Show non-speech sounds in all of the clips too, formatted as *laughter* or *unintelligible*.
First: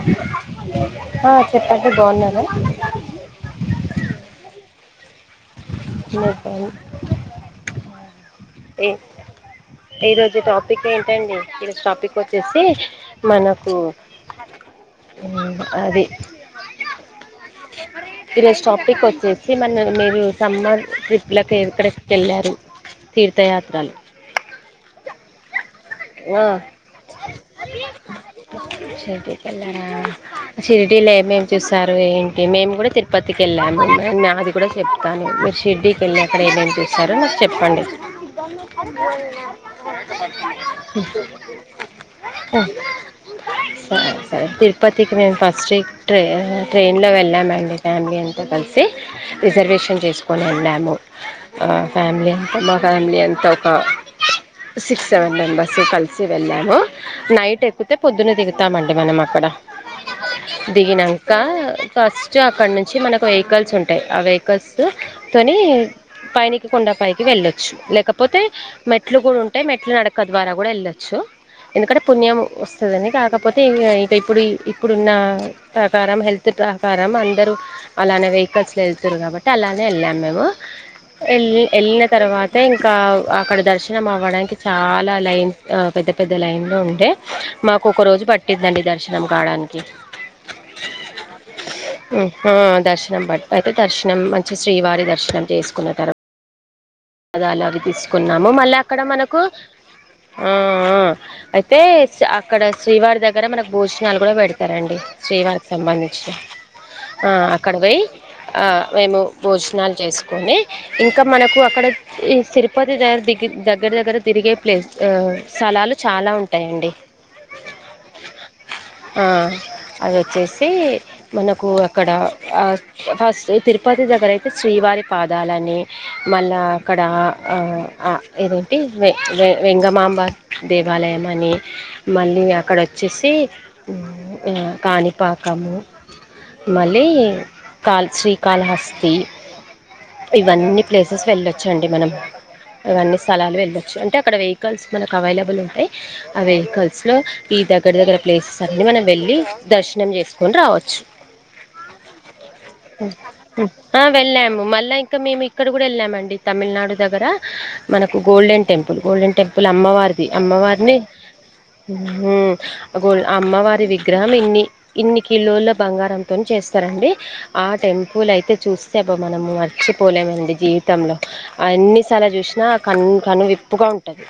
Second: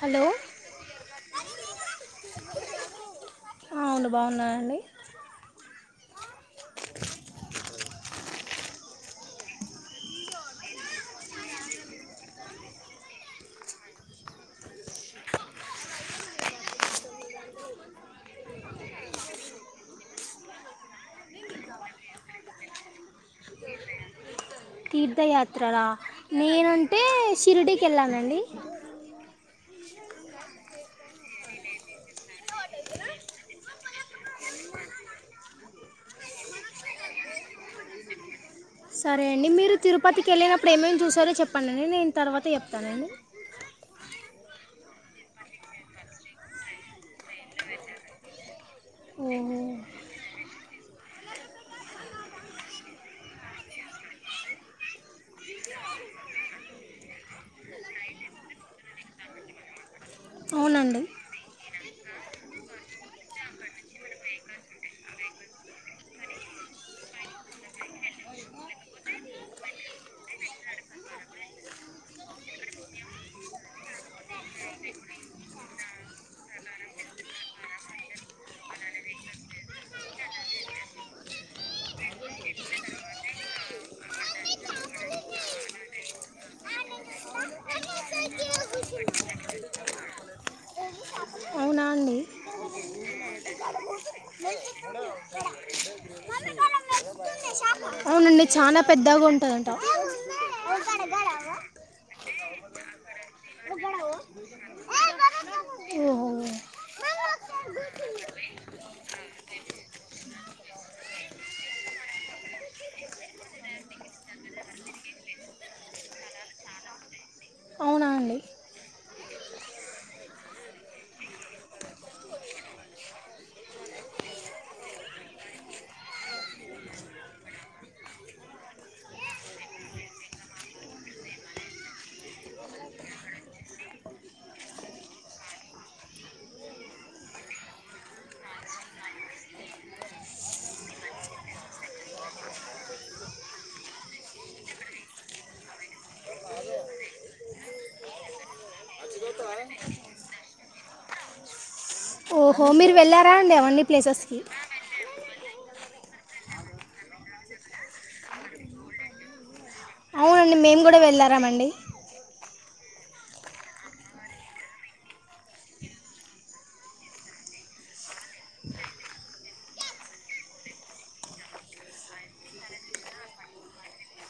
Hello ఆ చెప్పండి బావున్నారా హా అండి బావున్నానండి *unintelligible* ఏ ఈ రోజు టాపిక్ ఏంటండి ఈరోజు టాపిక్ వచ్చేసి మనకు అది ఈరోజ టాపిక్ వచ్చేసి మన మీరు సమ్మర్ ట్రిప్లకి ఎక్కడ కేళ్ళారు తీర్థయాత్రలు తీర్థయాత్ర లా ఆ నేనంటే షిరిడికి ఎళ్ళానండి షిరిడి కెళ్ళారా షిరిడిలో ఏమేమి చూసారు ఏంటి మేము గూడ తిరుపతికి ఎళ్ళాము మ నాది కూడ చెప్తాను మీరు షరిడికి ఎళ్ళి అక్కడ ఏమేం చేసారో నాకు చెప్పండి సరే అండి మీరు తిరుపతికి ఎళ్ళినప్పుడు ఏమేమి చూసారో చెప్పండండి నేను తర్వాత చెప్తానండి స సరే తిరుపతికి మేము ఫస్ట్ ట్రె ట్రైన్లో వెళ్ళామండి. ఫ్యామిలీ అంతా కలిసి ఓహో రిజర్వేషన్ చేసు కొని వెళ్ళాము అ ఫ్యామిలీ అంత మా ఫ్యామిలీ అంతా ఒక సిక్స్ సెవెన్ మెంబస్ స్ కలిసి వెళ్ళాము నైట్ ఎక్కుతే పొద్దున దిగుతామండి మనం అక్కడ అవునండి దిగినంక ఫస్ట్ అక్కడ నుంచి మనకు వెహికల్స్ ఉం టయ్ ఆ వెహికల్స్ తొనీ పైనికి కొండ పైకి వెళ్ళొచ్చు లేకపోతే మెట్లు కూడుంటయ్ మెట్లు నడకద్ ద్వారా గూడ ఎళ్ళొచ్చు ఎందుకంటె పుణ్యం వస్తదని కాకపోతే ఇంగ ఇక ఇప్పుడు ఇ ఇప్పుడున్నా ప్రకారం హెల్త్ ట్రాకారం అందరు అలానే వెహికల్స్ లో ఎళ్తురు కాబట్టి అలానే వెళ్ళాము మేము వెళ వెళ్ళిన తర్వాత ఇంకా అక్కడ దర్శనం అవ్వడానికి చాలా లైన్ పెద్ద పెద్ద లైన్ లో ఉండే మాకు ఒక రోజు పట్టిందం అండి దర్శనం కావడానికి అవునా అండి ఉ హ దర్శనం బట్ అయితే దర్శనం మంచి శ్రీవారి దర్శనం చేసుకున్న తర్వాత *unintelligible* వి అవునండి తీసుకున్నాము మళ్ళీ చాలా అక్కడ పెద్దగా మనకు ఉంటుందంట ఊ ఊ అయితే అక్కడ శ్రీవారి దగ్గర మనకు భోజనాలు కూడా పెడుతారు అండి శ్రీవారికి ఓహో సంబంధించినాయ ఆ అక్కడ పోయి ఆ మేము భోజనాలు చేసుకొని ఇంకా మనకు అక్కడ ఈ తిరుపతి దగ్గ ది దగ్గర దగ్గర తిరిగే ప్లేస్ ఆ స్థలాలు చాలా ఉంటాయండి అవునా అండి హ అది వచ్చేసి మనకు అక్కడ ఆ ఫస్ట్ తిరుపతి దగ్గర అయితే శ్రీవారి పాదాలని మళ్ళా అక్కడ ఆ ఆ ఏదేంటి వె వె వెంగమాంబ దేవాలయం అని మళ్ళీ అక్కడ వచ్చేసి కాణిపాకము మళ్ళీ కాల్ శ్రీకాళహస్తి ఇవ్వని ప్లేసెస్ వెళ్లొచ్చు అండి మనం అవన్నీ స్థలాలు వెళ్ళొచ్చు అంటే అక్కడ వెహికల్స్ మనకు అవైలబుల్ ఉంటాయి ఆ వెహికల్స్ లో ఈ దగ్గర దగ్గర ప్లేసెస్ ఆని మనం వెళ్ళి దర్శనం చేసుకొని రావచ్చు ఓహో మీరు వెళ్ళారా అండి మ్ అవన్నీ ఆ ప్లేసెస్కి వెళ్ళాము మళ్ళా ఇంకా మేము ఇక్కడ కూడా వెళ్ళామండి తమిళ్ నాడు దగ్గర మనకు గోల్డెన్ టెంపుల్ గోల్డెన్ టెంపుల్ అమ్మవారి ఇది అవునండి మేము అమ్మవారిని కూడా వెళ్ళారామండి గో ఆ అమ్మవారి విగ్రహం ఇన్ని ఇన్ని కిలోల బంగారంతోని చేస్తారండి ఆ టెంపుల్ అయితే చూస్తే అబ్బా మనము మర్చిపోలేమండి జీవితంలో అన్నిసార్లు చూసినా కను కను విప్పుగా ఉంటది.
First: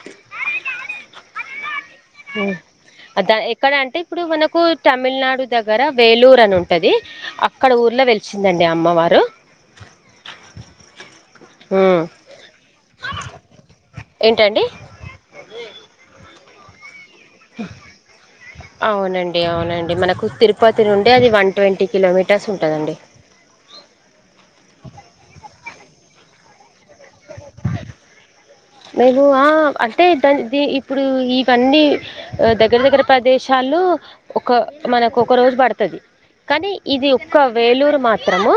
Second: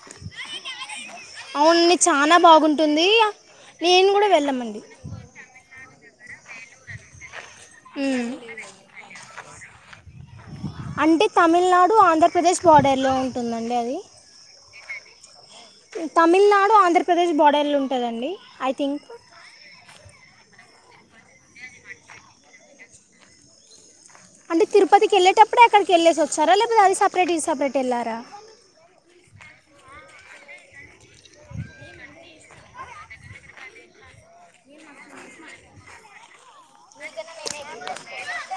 అవునండి చాలా బాగుంటుంది ఉ దా ఎక్కడ అంటే నేను ఇప్పుడు కూడా మనకు వెళ్ళామండి టెం తమిళనాడు దగ్గర వేలూరు అని ఉంటుది అక్కడ ఊర్లో వెలిచిందండి అమ్మవారు అంటే తమిళనాడు ఉమ్ ఆంధ్రప్రదేశ్ బోర్డర్లో ఉంటుందండి అది ఏంటండి తమిళనాడు ఆంధ్రప్రదేశ్ బోర్డర్లు ఉంటదండి ఐ థింక్ ఏమో నండి మనకు తిరుపతి నుండి అది వన్ ట్వంటీ కిలోమీటర్స్ ఉంటుందండి తిరుపతి వెళ్ళేటప్పుడ అక్కడికి వెళ్ళేసి వచ్చారా లేపోతే అది సపరేట్ ఇది సపరేట్ ఎల్లారా లేదు ఆహా అంటే ద ది ఇప్పుడు ఇవన్నీ దగ్గర దగ్గర ప్రదేశాలు ఒక మనకు ఒక రోజు పడతాది కానీ ఇది ఒక్క వేలూరు మాత్రము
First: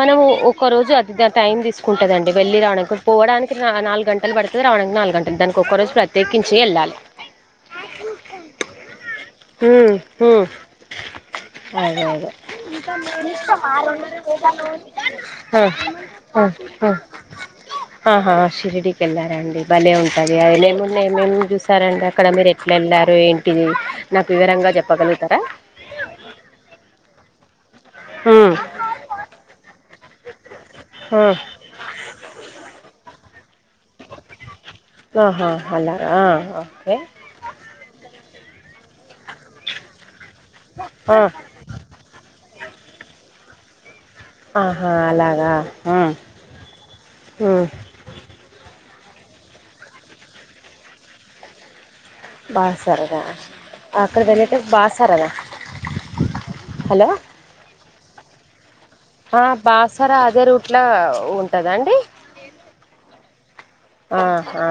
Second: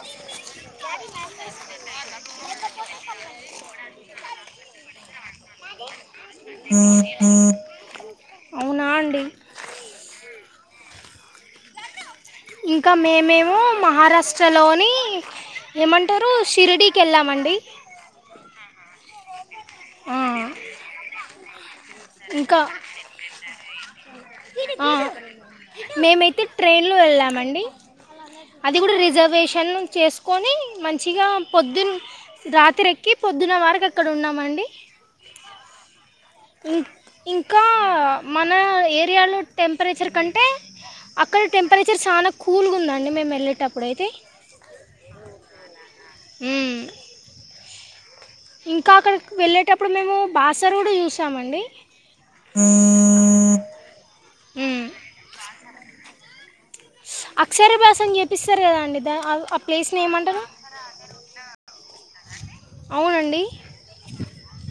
మనము ఒక రోజు అది టైం తీసుకుంటదండి వెళ్ళి రావడానికి పోవడానికి నాలుగు గంట గంటలు పడుతుంది రావడానికి నాలుగు గంటలు దానికి ఒక్కరోజు ప్రత్యేకించి వెళ్ళాలి అవునా అండి మ్ మ్ అదే అదే ఇంకా మేమేము ఏమో మహారాష్ట్రలోని ఆ ఏమంటారు ఆ ఉస్ షిరిడి ఆ కి ఎల్లం అండి ఆహా షిరిడికి వెళ్ళారండి భలే ఆ, ఉంటుంది ఐలేను లేలేను చూసారా అండి అక్కడ మీరు ఇంకా ఎట్లా వెళ్ళారు ఏంటి నాకు వివరంగా చెప్పగలుగుతారా మేము ఐతే ట్రైన్ లో వెళ్ళామండి ఉమ్. అది కూడా రిజర్వేషన్ చేసుకొని ఆ, మంచిగా పొద్దున్ రాత్రి ఎక్కి పొద్దున్న వరకు ఎక్కడ ఉన్నామండి ఆహా అలాగా ఆ, ఇం ఓకే ఇంకా మన ఏరియాలో టెంపరేచర్ కంటే ఆ, అక్కడ టెంపరేచర్ సన కూల్గా ఉందండి మేము వెళ్లేటప్పుడు అయితే ఆహా అలాగా హ్మ్ మ్మ్. హు ఇంకా అక్కడికి వెళ్ళేటప్పుడు మేము బాసరడు చూసామండి బాసార్దా మ్మ్. అక్కడ వెళ్ళితే బాసారదా హలో అక్షరభాసం చెప్పపిస్తారు కదా అండి దా ఆ ప్లేస్నేమంటారు ఎట్లా ఉంటదండి అవునండి ఆ హా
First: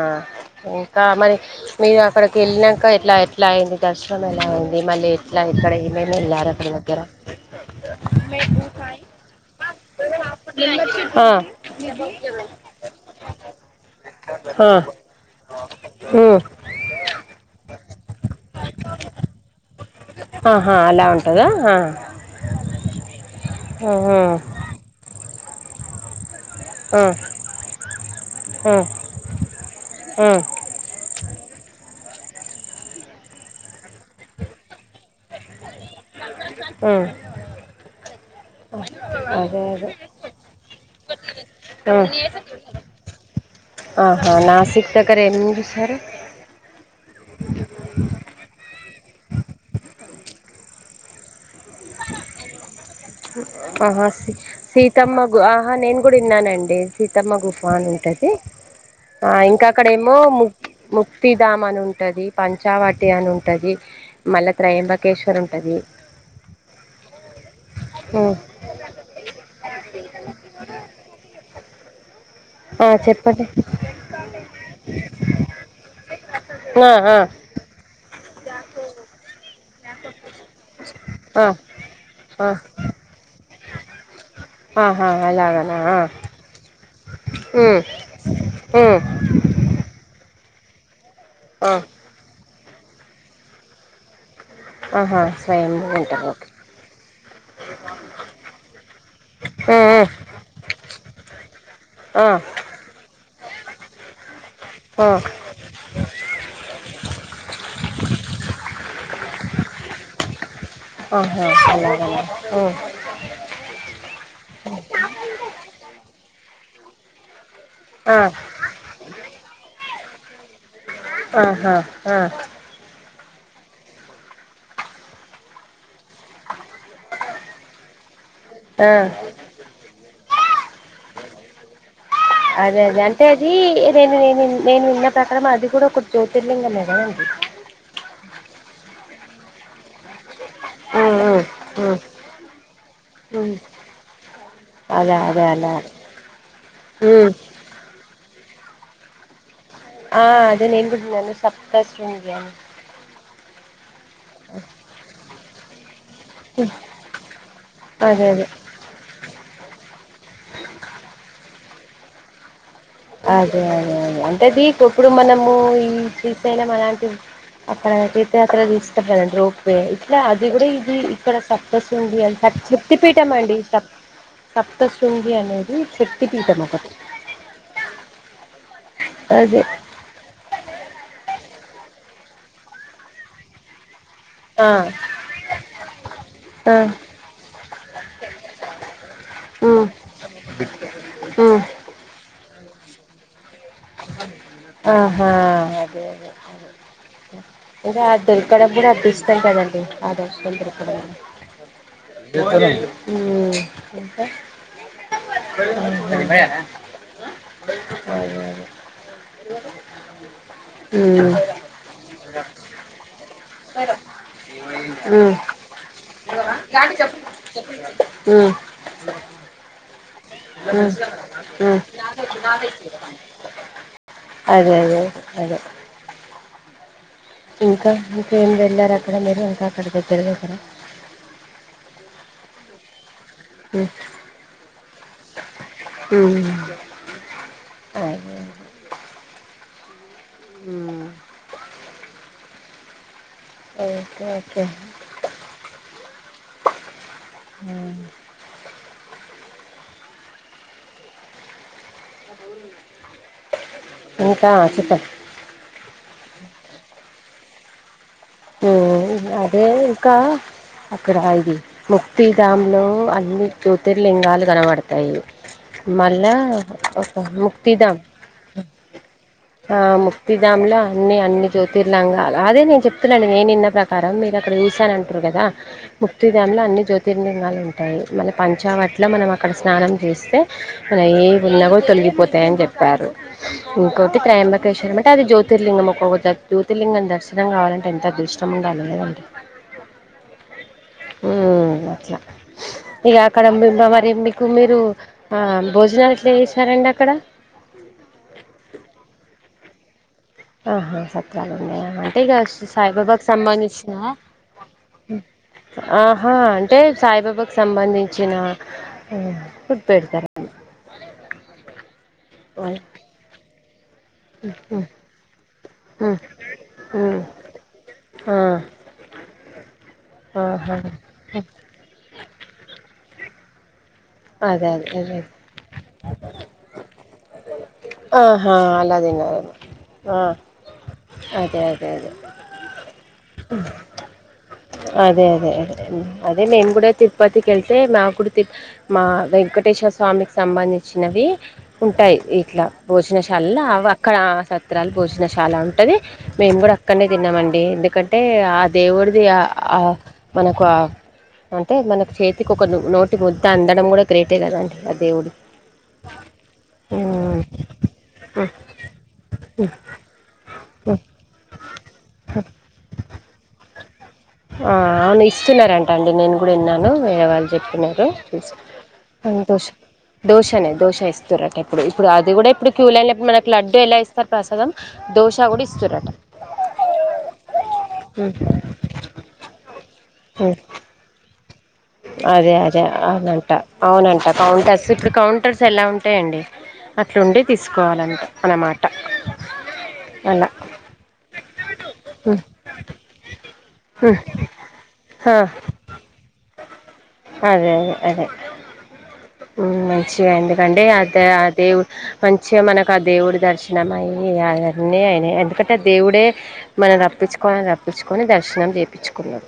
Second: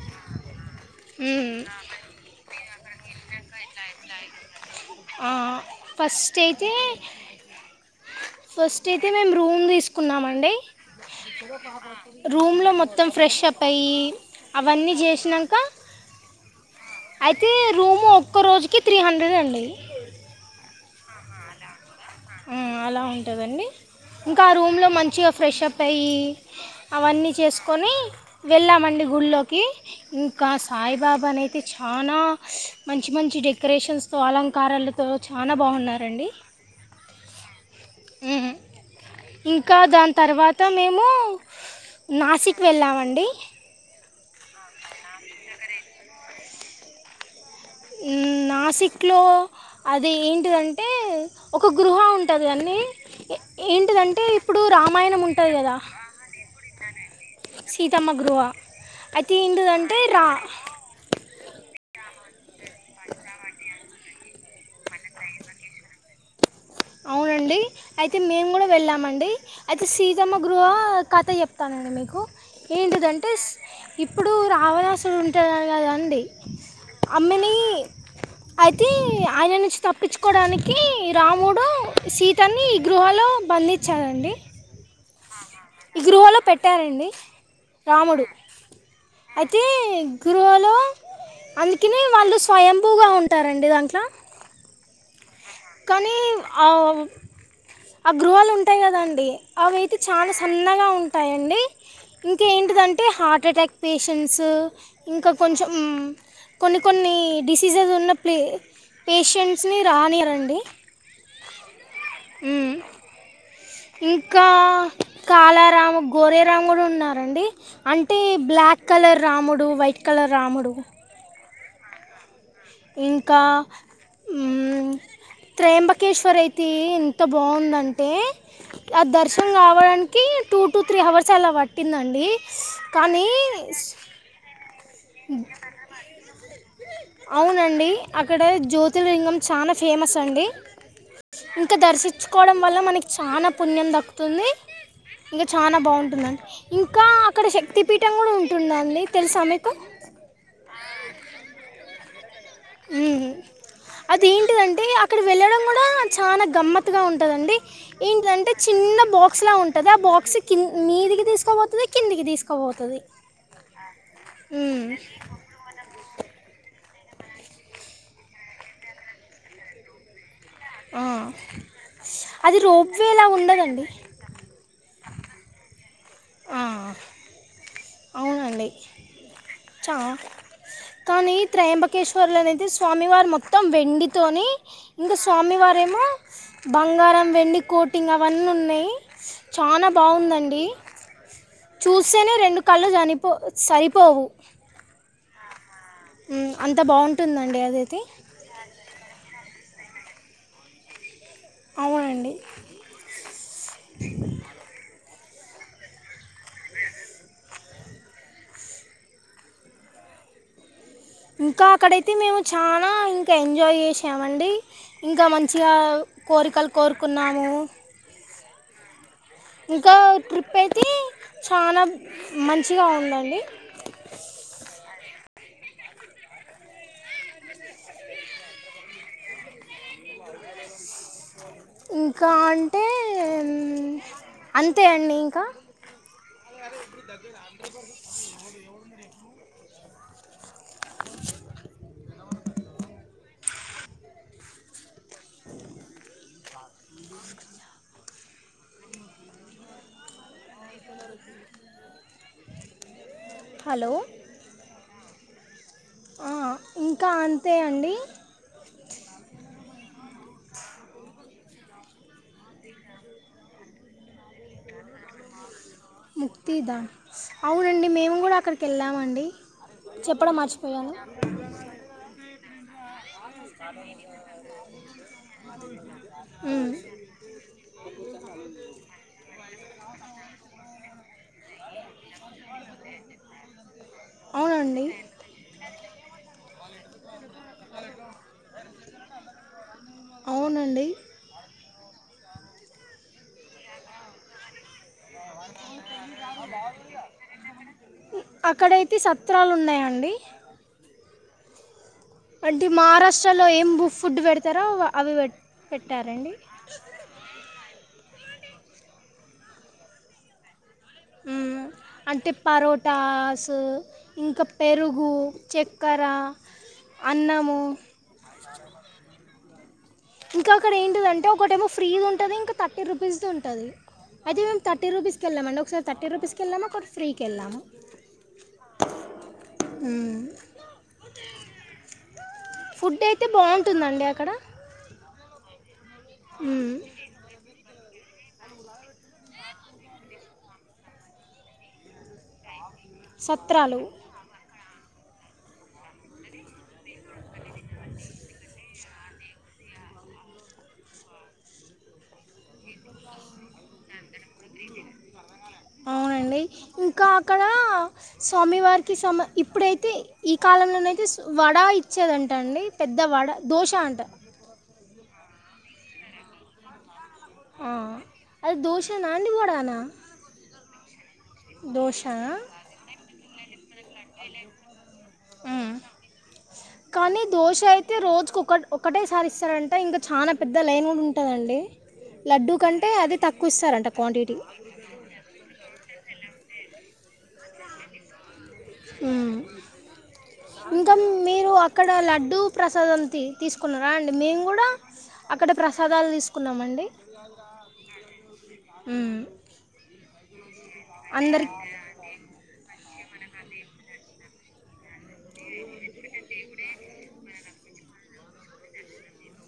ఇంకా మరి హ్మ్ మీరు అక్కడికి వెళ్ళినాక ఎట్లా ఎట్లా అయింది దర్శనం ఎలా అయింది మళ్ళీ ఆ ఎట్లా ఇక్కడ ఏమేమి ఫస్ట్ వెళ్ళారు అక్కడ అయితే దగ్గర ఫస్ట్ అయితే మేము రూమ్ తీసుకున్నామండి ఆ, రూమ్ లో మొత్త మొత్తం ఫ్రెషప్ అయ్యి ఆ, అవన్నీ చేసినాక ఉమ్, అయితే రూము ఒక్క రోజు ఆహా అలా ఉంటందా ఆ అలా ఉంటదండి ఉమ్, ఇంకా ఆ రూమ్లో మంచిగా ఫ్రెష్ అప్ అయి ఉమ్, అవన్నీ చేస్కొని ఉమ్, వెళ్ళామండి గుడ్లోకి అదే ఇంకాస్ సాయిబాబా నైయితే చాలా మంచి మంచి డెకరేషన్స్ తో అలంకారాలు తో చానా బాగునరండి హుమ్మ్ ఇంకా దాని తర్వాత మేమూ నాసిక్ వెళ్ళామండి ఆహా నాసిక్ దగ్గర ఏమేం చూసారు హ్మ్మ్ నాసిక్లో అదెంటిదంటే ఒక గృహ ఉంటది కాన్ని ఆహా ఏంటిదంటే ఇప్పుడు రామాయణం ఉంటది కదా అంటే సీతమ్మ గుహ్పా అని సీతమ్మ ఉంటది గృహ ఆ అయితే ఇంకా ఏంటిదంటే అక్కడేమో రా ము ముక్తిధామని ఉంటది పంచావాటి అనుంటది మళ్ళా త్రయంబకేశ్వర్ ఉంటది అవునండి అయితే మేము కూడా వెళ్ళామండి అయితే సీతమ్మ గృహ కథ చెప్తానండి మీకు ఆ ఏంటిదంటే చెప్పండి ఇప్పుడు రావణాసురుడుంట గదండి ఆ ఆ అమ్మనీ అయితే ఆయన నుంచి తప్పించుకోవడానికీ ఆ రాము ఆ సీతాన్నీ గృహలో బంధించారండి. ఆహా అలాగా ఈ గృహలో పెట్టారండి ఉమ్ రాముడు ఉమ్ ఐ తే గుృహలో ఆ అందుకని వాళ్ళు స్వయంభూగా ఉంటారండి దాంట్లో. ఆహా స్వయంగా కానీ ఉంటారు ఓకే ఆ ఆ గృహాలుంటాయి కదండి ఆ అవైతే చాలా సన్నగా ఉంటాయండి. ఆ ఇంకా ఏంటిది అంటే హార్ట్ఎటాక్ పేషెంట్సు ఆ ఇంకా కొంచెం కొన్ని కొన్ని డిసీజెస్ ఉన్న ప్లే పేషెంట్స్ ని రానీయర్ ఆహా అలాగ ఓ ఇంకా కాలారాము గోరెరాము కూడా ఉన్నారండి. ఆ అంటే బ్లాక్ కలర్ రాముడు వైట్ కలర్ రాముడు. ఆహా ఆ ఇంకా త్రయంబకేశ్వర్ అయితే ఎంత బాగుందంటే ఆ దర్శ నం కావడానికి టూటు త్రీ అవర్స్ అలా పట్టిందండి. అదే అదే అంటే కానీ అదీ నేను నేను నేను విన్న ప్రకారం అది కూడా ఒక జ్యోతిర్లింగమేనా అనిపి అవునండి అక్కడ జ్యోతిర్లింగం చానా ఫేమస్ అండి. ఉమ్ ఇంకా ఉమ్ దర్శించుకోవడం వల్ల మనకి చానా ఉమ్ పుణ్యం దక్కుతుంది. అదే అదే ఇంకా అలా చానా బాగుంటుందండి ఇంకా ఉమ్ అక్కడ శక్తిపీఠ. ఠం కూడా ఉంటుందండి తెలుసా మీకు. ఆ అదే నేను కూడా నని సప్తస్తుందని ఉ అది ఏంటిదంటే అక్కడ వెళ్ళడం కూడా చానా గమ్మతుగా ఉంటదండి ఇంక్ అదే అదే అంటే చిన్న బాక్స్ లా ఉంటది ఆ బాక్స్ కిం మీదికి తీస్కబోతది కిందికి తీస్కబోతది అదే అదే అదే అంటేదీ కప్పుడు మనము ఈ బెల్లం అలాంటి అక్కడ తీర్థయాత్ర తీసుకొస్తా రండి రోపే ఇట్లా అది కూడా ఈ ది ఆ. ఇక్కడ సప్తశృంగి అని అది శక్తి రోప్వేలా పీఠం అండి ఉండదండి సప్తశృంగి అనేది శక్తి పీఠం ఒకటి హా అండి అది చ కానీ త్రయంబకేశ్వర్లు అనేది స్వామివారు మొత్తం వెండి తోని ఆ ఇంగ స్వామి వారేమో ఆ బంగారం వెండికోటింగ్ అవన్నీ ఉన్నాయి చాన ఉమ్ బాగుందండి. ఉమ్ చూస్సెనే రెండు కళ్ళు చనిపో సరిపోవు. ఆహా అదే అదే మ్మ్. అంత అదే బాగుంటుందండి ఒక అదైతే దొరకడం కూడా అదృష్టం కదండి ఆ దర్శన్ దొరకడం అవునండి కూడా ఉ ఇంకా ఉ ఉ ఉ ఇంకా అక్కడ అయితే మేము చానా ఇంకా ఎంజాయ్ చేసామండి ఇంగా ఉమ్ మంచిగా కోరికల్ కోరుకున్నాము. ఉ ఇంకా ట్రిప్ ఐ అ అ ఉందండి అదే అదే అదే ఇంకా ఇంకేం వెళ్ళారు అక్కడ మీరు ఇంకా అక్కడ దగ్గర దగ్గర ఇంకా అంటే హ్మ్ అంతే అండి ఇంకా హ్మ్ హ్మ్ ఓకే ఓకే హ్మ్ హలో ఇంకా చెప్పున్ ఆ ఇంకా అంతే అండి హ్మ్ అదే ఇంకా అక్కడ ఇది ముక్తి గామ్ లో అన్ని జ్యోతిర్లింగాలు కనబడ్తాయి మళ్ళా ముక్తిధామ్ ఒక అవునండి ముక్తిదాం మేము కూడా అక్కడికి వెళ్ళామండి ఆ చెప్పడం ముక్తిధామ్ లా మర్చిపోయాను అన్ని అన్ని జ్యోతిర్లంగాలు అదే నేను చెప్ తున్నాను నేనింన్న ప్రకారం మీరక్కడ చూశాను అంటురు కదా ముక్తి దామ్లో మ్, అన్ని జ్యో తిర్లింగాలు ఉంటాయి మన పంచావట్లో మనం అక్కడ స్నానం చేస్తే అలా ఏదున్నా గూడా తొలిగిపోతాయ్ అని చెప్పారు ఇంకోటి అవునండి త్రేయంబకేశ్వరం అంటే అది జ్యోతిర్లింగం ఒక్కొక్క జోతి జ్యోతిర్లింగం దర్శనం కావలం ఎంత అదృష్టం ఉండాలి కదండి అవునండి హ్మ్ అట్లా ఇగ అక్కడ మిమ్మ మరి మీకు మీరు ఆ భోజనాలు ఎట్లా చేసారండి అక్కడ అక్కడైతే సత్రాలున్నాయండి ఆహా సత్రాలున్నయా టేఇగ అంటే సాయిబాబకి మహారాష్ట్రలో ఏం బు- సంబంధించీనా ఫుడ్ పెడతారో వ- అవి పెట్- పెట్టారండి ఆహా అం టే సాయిబాబాకి సంబంధించిన ఫుడ్ పెడ్తారు హ్మ్ అంటే వాళ్ళు పరోటాస్ ఉ ఇంకా పెరుగు చక్కెర హ్మ్ హ్మ్ అన్నము ఆ ఇంకాక్కడ ఆహా ఏంటిదంటే ఒకటేమో ఫ్రీ ఉంటది ఇంక థర్టీ రూపీస్ది ఉంటది అయితే మేము అదే అదే థర్టీ అదే రూపీస్కి ఎళ్ళామండి ఒకసారి థర్టీ రూపీస్కెళ్ళాము ఒకట్ ఫ్రీకెళ్ళాం ఆహా అలా దిన్నఏమో మ్మ్. ఆ అదే అదే అదే ఫుడ్ అయితే బావుంటుందండి అక్కడ అదే అదే అదే అదే అండీ నేను మ్మ్. కూడ తిరుపతికిళ్తే నా కూడు తి మా వెంకటేశ్వర స్వామికి సంబంధించినవి ఉంటాయ్ ఇట్లా భోజనశాలలో సత్రాలు అవి అక్కడ ఆ సత్రాలు భోజనశాల ఉంటది మేము గూడ అక్కడ్నే తిన్నామం డి ఎందుకంటే ఆ దేవుడిది ఆ ఆ మనకు అ అంటే మనకు చేతికి ఒక నోటి ముద్ద అందడం గూడ గ్రేటే కదండి ఆ దేవుడు అవునండి ఇంకా ఆ అక్కడ స్వామివారికి సమ ఇప్పుడైతే ఈ కాలంలోనైతే సు వడ ఇచ్చేదంట అండి పెద్ద వడ దోశ అంట ఆ అవును ఇస్తున్నారంట అండి నేను గూడ ఇన్నాను వేరే వాళ్ళు ఆ, చెప్పినారు అది దోశనా అండి సంతోషం వడనా దోశనే దోశ ఇస్తురట ఇప్పుడు దోశ ఇప్పుడు అది గూడ ఇప్పుడు క్యూ లైన్లకు మనకి లడ్డు ఎలా ఇస్ ప్రసాదం దోశ గూడ ఉమ్. ఇస్తురట కానీ దోశ అయితే రోజుకు ఉహు ఒక ఒకటేసారి ఇస్తారంట ఇంగ చానా పెద్ద లైన్ ఉంటదండి అదే అదే అవునంట అవునంట క్వాంటిటీ కౌంటర్స్ ఇప్పుడు కౌం టర్స్ అలా ఉంటయండి అట్లుండి తీసుకోవాలంట అనమాట అలా మ్మ్. ట ఇంకా మీ మీరు అక్కడ లడ్డూ ప్రసాదం తి తీసుకున్నారా అండి మేము గూడా అక్కడ ప్రస దాలు తీసు అదే అదే అదే మ్మ్. ఆ మంచిగైంది కండి అదే ఆ అందరి దేవు మంచిగా మనకు ఆ దేవుడి దర్శనం అయ్యి అయన్నీ అయినయ్ ఎందుకంటే దేవుడే మనం రప్పిచుకోవాలని రప్పిచుకొని దర్శనం చేపిచుకున్నరు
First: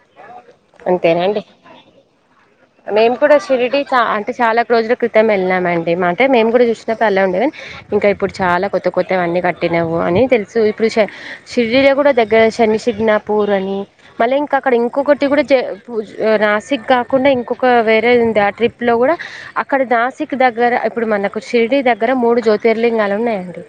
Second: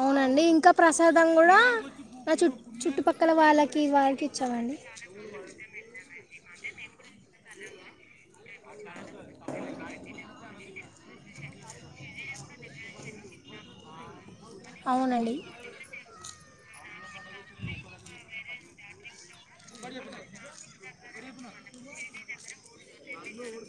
అవునండి ఇ కా ప్రసాదం అంతేనండి గూడ నా చు మేము చుట్టుపక్కల వాళ్ళకి వాళ్ళకి ఇచ్చామండి మొత్తం ఎళ్ళామండి అంటే మేము గూడ చూసినప్పుడు అలా ఉండే ఇంకా ఇప్పుడు చాలా కొత్త కొత్త వన్నీ కట్టినవు అని తెలుసు ఇప్పుడు శ షిరిడిలో గూడ దగ్గర శని శిగ్నాపూర్ అని మళ్ళీ ఇంకా అక్కడ ఇంకొకటి అవునండి గూడ ఎ పూజ్ నాసిక్ కాకుండా ఇంకొక వేరేదుంది ఆ ట్రిప్ లో గూడ అక్ అక్కడ నాసిక్ దగ్గర ఇప్పుడు మనకు షిరిడి దగ్గర మూడు జ్యోతిర్లింగాలు ఉన్నయండి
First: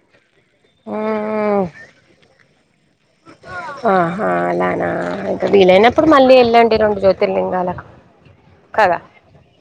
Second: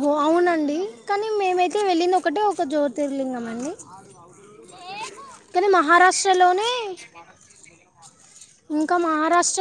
ఓ అవునం డి కనీ మ్మ్. మేమైతే వెళ్ళింది ఒకటే ఒక జ్యోతిర్లింగం అండి ఆహా అలానా ఇంకా కనీ వీలైనప్పుడు మళ్ళీ మహారాష్ట్రలోనే వెళ్ళండి రెండు జ్యోతిర్లింగాలకు ఇంకా కదా మహారాష్ట్ర